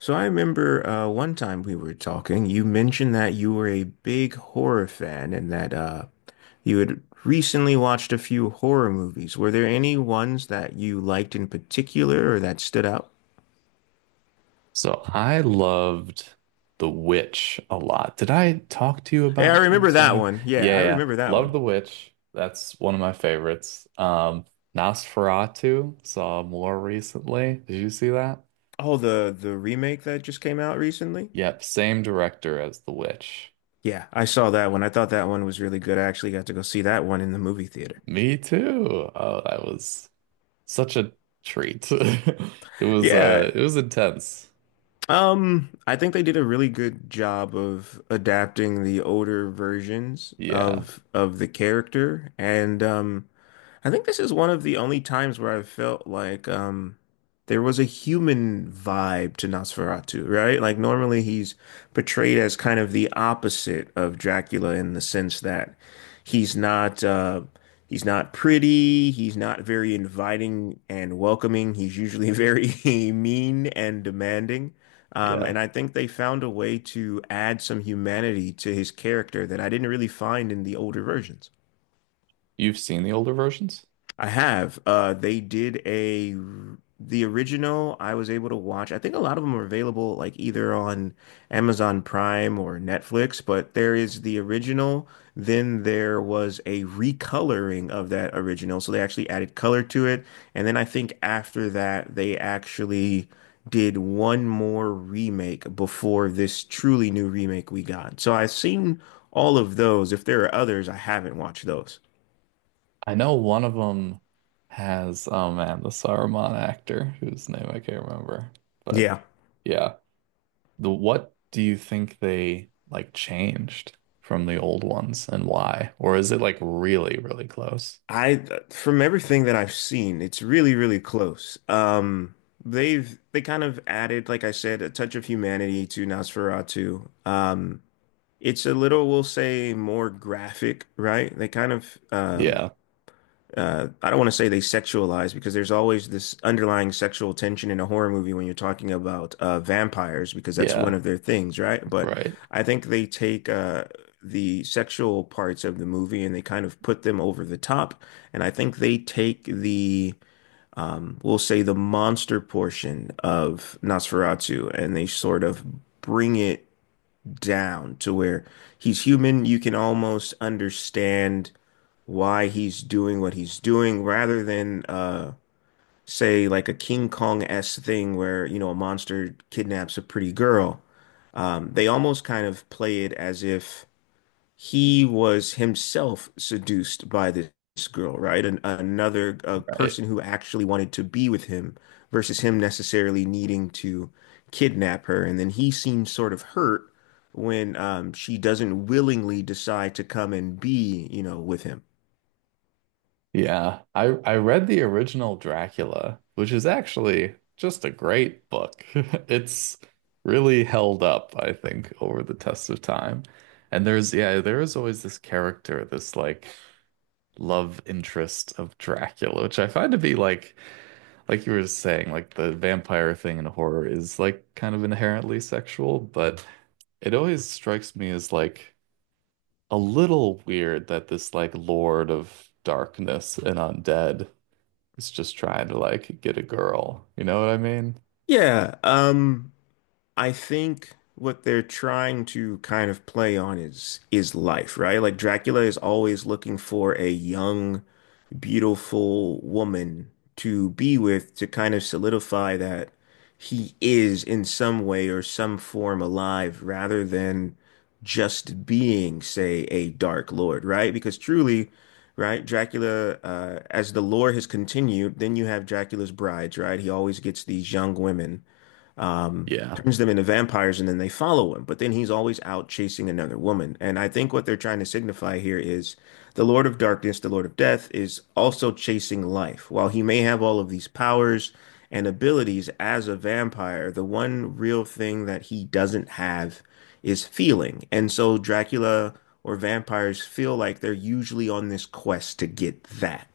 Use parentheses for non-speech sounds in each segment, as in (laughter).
So I remember one time we were talking, you mentioned that you were a big horror fan and that you had recently watched a few horror movies. Were there any ones that you liked in particular or that stood out? So I loved The Witch a lot. Did I talk to you Yeah, I about remember this? that Sorry. one. Yeah, yeah, Yeah, I yeah. remember that Loved one. The Witch. That's one of my favorites. Nosferatu saw more recently. Did you see that? Oh, the remake that just came out recently? Yep, same director as The Witch. Yeah, I saw that one. I thought that one was really good. I actually got to go see that one in the movie theater. Me too. Oh, that was such a treat. (laughs) Yeah. it was intense. I think they did a really good job of adapting the older versions Yeah. of the character, and I think this is one of the only times where I felt like there was a human vibe to Nosferatu, right? Like normally he's portrayed as kind of the opposite of Dracula in the sense that he's not uh, he's not pretty, he's not very inviting and welcoming. He's usually very (laughs) mean and demanding. Yeah. And I think they found a way to add some humanity to his character that I didn't really find in the older versions. You've seen the older versions? I have. They did a the original I was able to watch. I think a lot of them are available like either on Amazon Prime or Netflix, but there is the original. Then there was a recoloring of that original. So they actually added color to it. And then I think after that, they actually did one more remake before this truly new remake we got. So I've seen all of those. If there are others, I haven't watched those. I know one of them has, oh man, the Saruman actor whose name I can't remember. But Yeah. yeah, the what do you think they like changed from the old ones and why? Or is it like really, really close? I from everything that I've seen, it's really, really close. They kind of added, like I said, a touch of humanity to Nosferatu. It's a little, we'll say, more graphic, right? They kind of Yeah, I don't want to say they sexualize because there's always this underlying sexual tension in a horror movie when you're talking about vampires because that's one yeah, of their things, right? But right, I think they take the sexual parts of the movie and they kind of put them over the top. And I think they take the, we'll say, the monster portion of Nosferatu and they sort of bring it down to where he's human. You can almost understand why he's doing what he's doing rather than say like a King Kong-esque thing where, you know, a monster kidnaps a pretty girl. They almost kind of play it as if he was himself seduced by this girl, right? An another a right. person who actually wanted to be with him versus him necessarily needing to kidnap her. And then he seems sort of hurt when she doesn't willingly decide to come and be, you know, with him. Yeah, I read the original Dracula, which is actually just a great book. (laughs) It's really held up, I think, over the test of time. And there's yeah, there is always this character, this like love interest of Dracula, which I find to be like you were saying, like the vampire thing in horror is like kind of inherently sexual, but it always strikes me as like a little weird that this like Lord of Darkness and undead it's just trying to like get a girl. You know what I mean? Yeah. I think what they're trying to kind of play on is life, right? Like Dracula is always looking for a young, beautiful woman to be with to kind of solidify that he is in some way or some form alive rather than just being, say, a dark lord, right? Because truly, right, Dracula, as the lore has continued, then you have Dracula's brides, right? He always gets these young women Yeah. turns them into vampires and then they follow him. But then he's always out chasing another woman. And I think what they're trying to signify here is the Lord of Darkness, the Lord of Death, is also chasing life. While he may have all of these powers and abilities as a vampire, the one real thing that he doesn't have is feeling. And so Dracula or vampires feel like they're usually on this quest to get that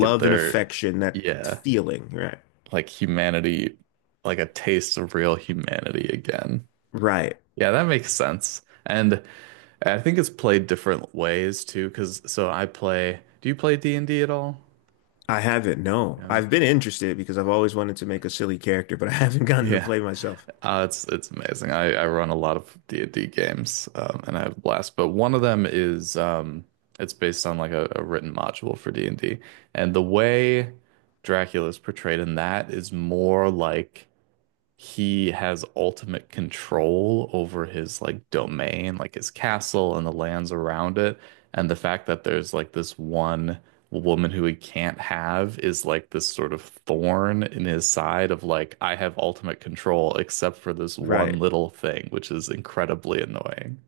Get and their, affection, that yeah, feeling, right? like humanity, like a taste of real humanity again. Right. Yeah, that makes sense. And I think it's played different ways too, because so I play, do you play D&D at all? I haven't, no. Yeah, man. I've been interested because I've always wanted to make a silly character, but (laughs) I haven't gotten to Yeah. play myself. It's amazing. I run a lot of D&D games, and I have a blast. But one of them is it's based on like a written module for D&D. And the way Dracula is portrayed in that is more like he has ultimate control over his like domain, like his castle and the lands around it. And the fact that there's like this one woman who he can't have is like this sort of thorn in his side of like, I have ultimate control except for this one Right. little thing, which is incredibly annoying.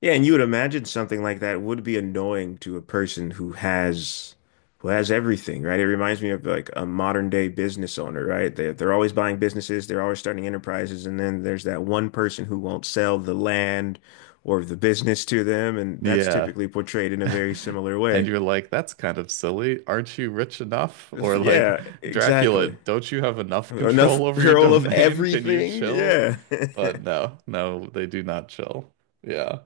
Yeah, and you would imagine something like that would be annoying to a person who has everything, right? It reminds me of like a modern day business owner, right? They're always buying businesses, they're always starting enterprises, and then there's that one person who won't sell the land or the business to them, and that's Yeah. typically portrayed in a very (laughs) similar And way. you're like, that's kind of silly. Aren't you rich enough? (laughs) Or like, Yeah, Dracula, exactly. don't you have enough Enough control (laughs) over your girl of domain? (laughs) Can you everything. chill? Yeah. (laughs) But no, no, they do not chill. Yeah,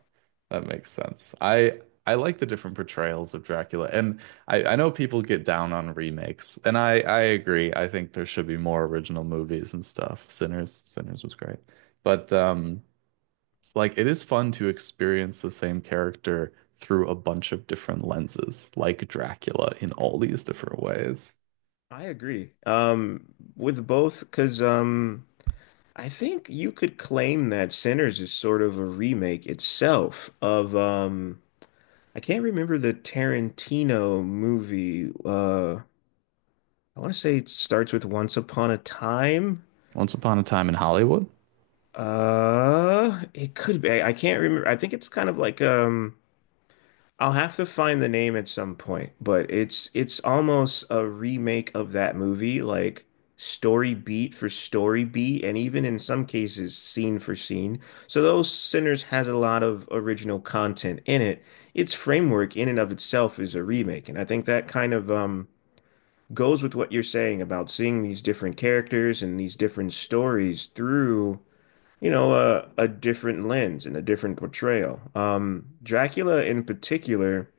that makes sense. I like the different portrayals of Dracula. And I know people get down on remakes, and I agree. I think there should be more original movies and stuff. Sinners, Sinners was great. But like it is fun to experience the same character through a bunch of different lenses, like Dracula in all these different ways. I agree. With both, because I think you could claim that Sinners is sort of a remake itself of I can't remember the Tarantino movie. I want to say it starts with Once Upon a Time. Once upon a time in Hollywood. It could be. I can't remember. I think it's kind of like I'll have to find the name at some point, but it's almost a remake of that movie, like story beat for story beat, and even in some cases scene for scene. So those Sinners has a lot of original content in it. Its framework in and of itself is a remake, and I think that kind of goes with what you're saying about seeing these different characters and these different stories through you know, a different lens and a different portrayal. Dracula in particular,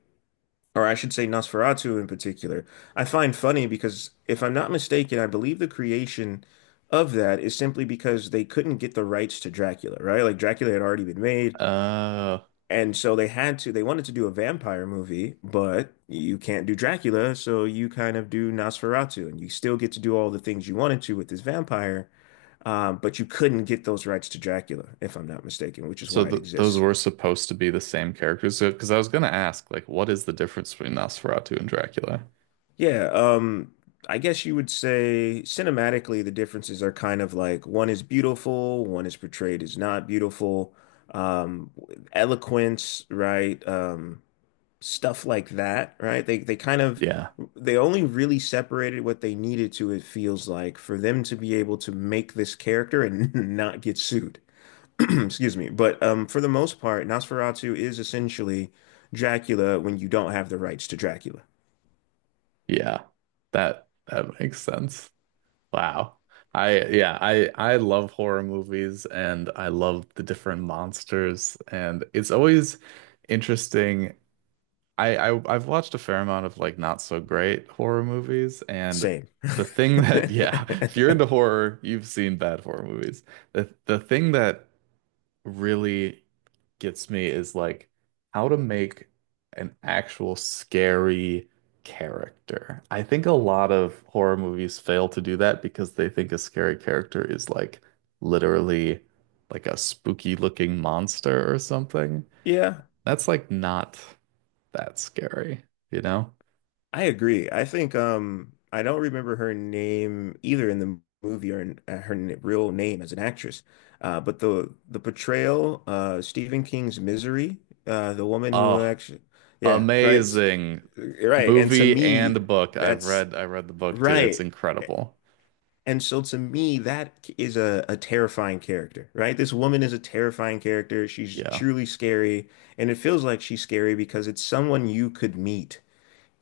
or I should say Nosferatu in particular, I find funny because if I'm not mistaken, I believe the creation of that is simply because they couldn't get the rights to Dracula, right? Like Dracula had already been made, Uh, and so they had to, they wanted to do a vampire movie, but you can't do Dracula, so you kind of do Nosferatu, and you still get to do all the things you wanted to with this vampire, but you couldn't get those rights to Dracula, if I'm not mistaken, which is so why it th those exists. were supposed to be the same characters. So, because I was gonna ask, like, what is the difference between Nosferatu and Dracula? Yeah, I guess you would say cinematically, the differences are kind of like one is beautiful, one is portrayed as not beautiful. Um, Eloquence, right? Stuff like that, right? They kind of Yeah, they only really separated what they needed to, it feels like, for them to be able to make this character and (laughs) not get sued. (clears throat) Excuse me. But for the most part, Nosferatu is essentially Dracula when you don't have the rights to Dracula. yeah, that that makes sense. Wow. I yeah, I love horror movies and I love the different monsters and it's always interesting. I've watched a fair amount of like not so great horror movies, and Same. the thing that yeah, (laughs) (laughs) if you're into horror, you've seen bad horror movies. The thing that really gets me is like how to make an actual scary character. I think a lot of horror movies fail to do that because they think a scary character is like literally like a spooky looking monster or something. Yeah, That's like not that's scary, you know? I agree. I think I don't remember her name either in the movie or in, her n real name as an actress. But the portrayal Stephen King's Misery, the woman who Oh, actually yeah, right. S- amazing Right. And to movie me and book. That's I read the book too. It's right. incredible. And so to me that is a terrifying character, right? This woman is a terrifying character. She's Yeah, truly scary and it feels like she's scary because it's someone you could meet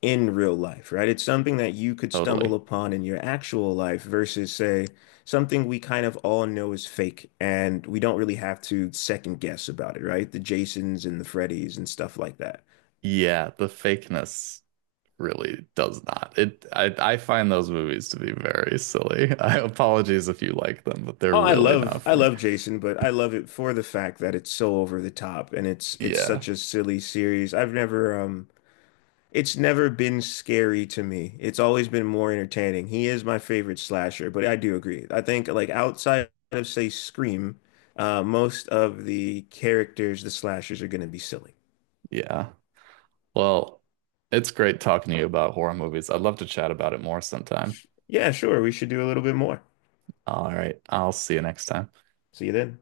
in real life, right? It's something that you could stumble totally. upon in your actual life versus, say, something we kind of all know is fake and we don't really have to second guess about it, right? The Jasons and the Freddys and stuff like that. Yeah, the fakeness really does not. It I find those movies to be very silly. (laughs) I apologies if you like them, but they're Oh, really not I for me. love Jason, but I love it for the fact that it's so over the top and it's Yeah. such a silly series. I've never it's never been scary to me. It's always been more entertaining. He is my favorite slasher, but I do agree. I think like outside of say Scream, most of the characters, the slashers, are going to be silly. Yeah. Well, it's great talking to you about horror movies. I'd love to chat about it more sometime. Yeah, sure. We should do a little bit more. All right. I'll see you next time. See you then.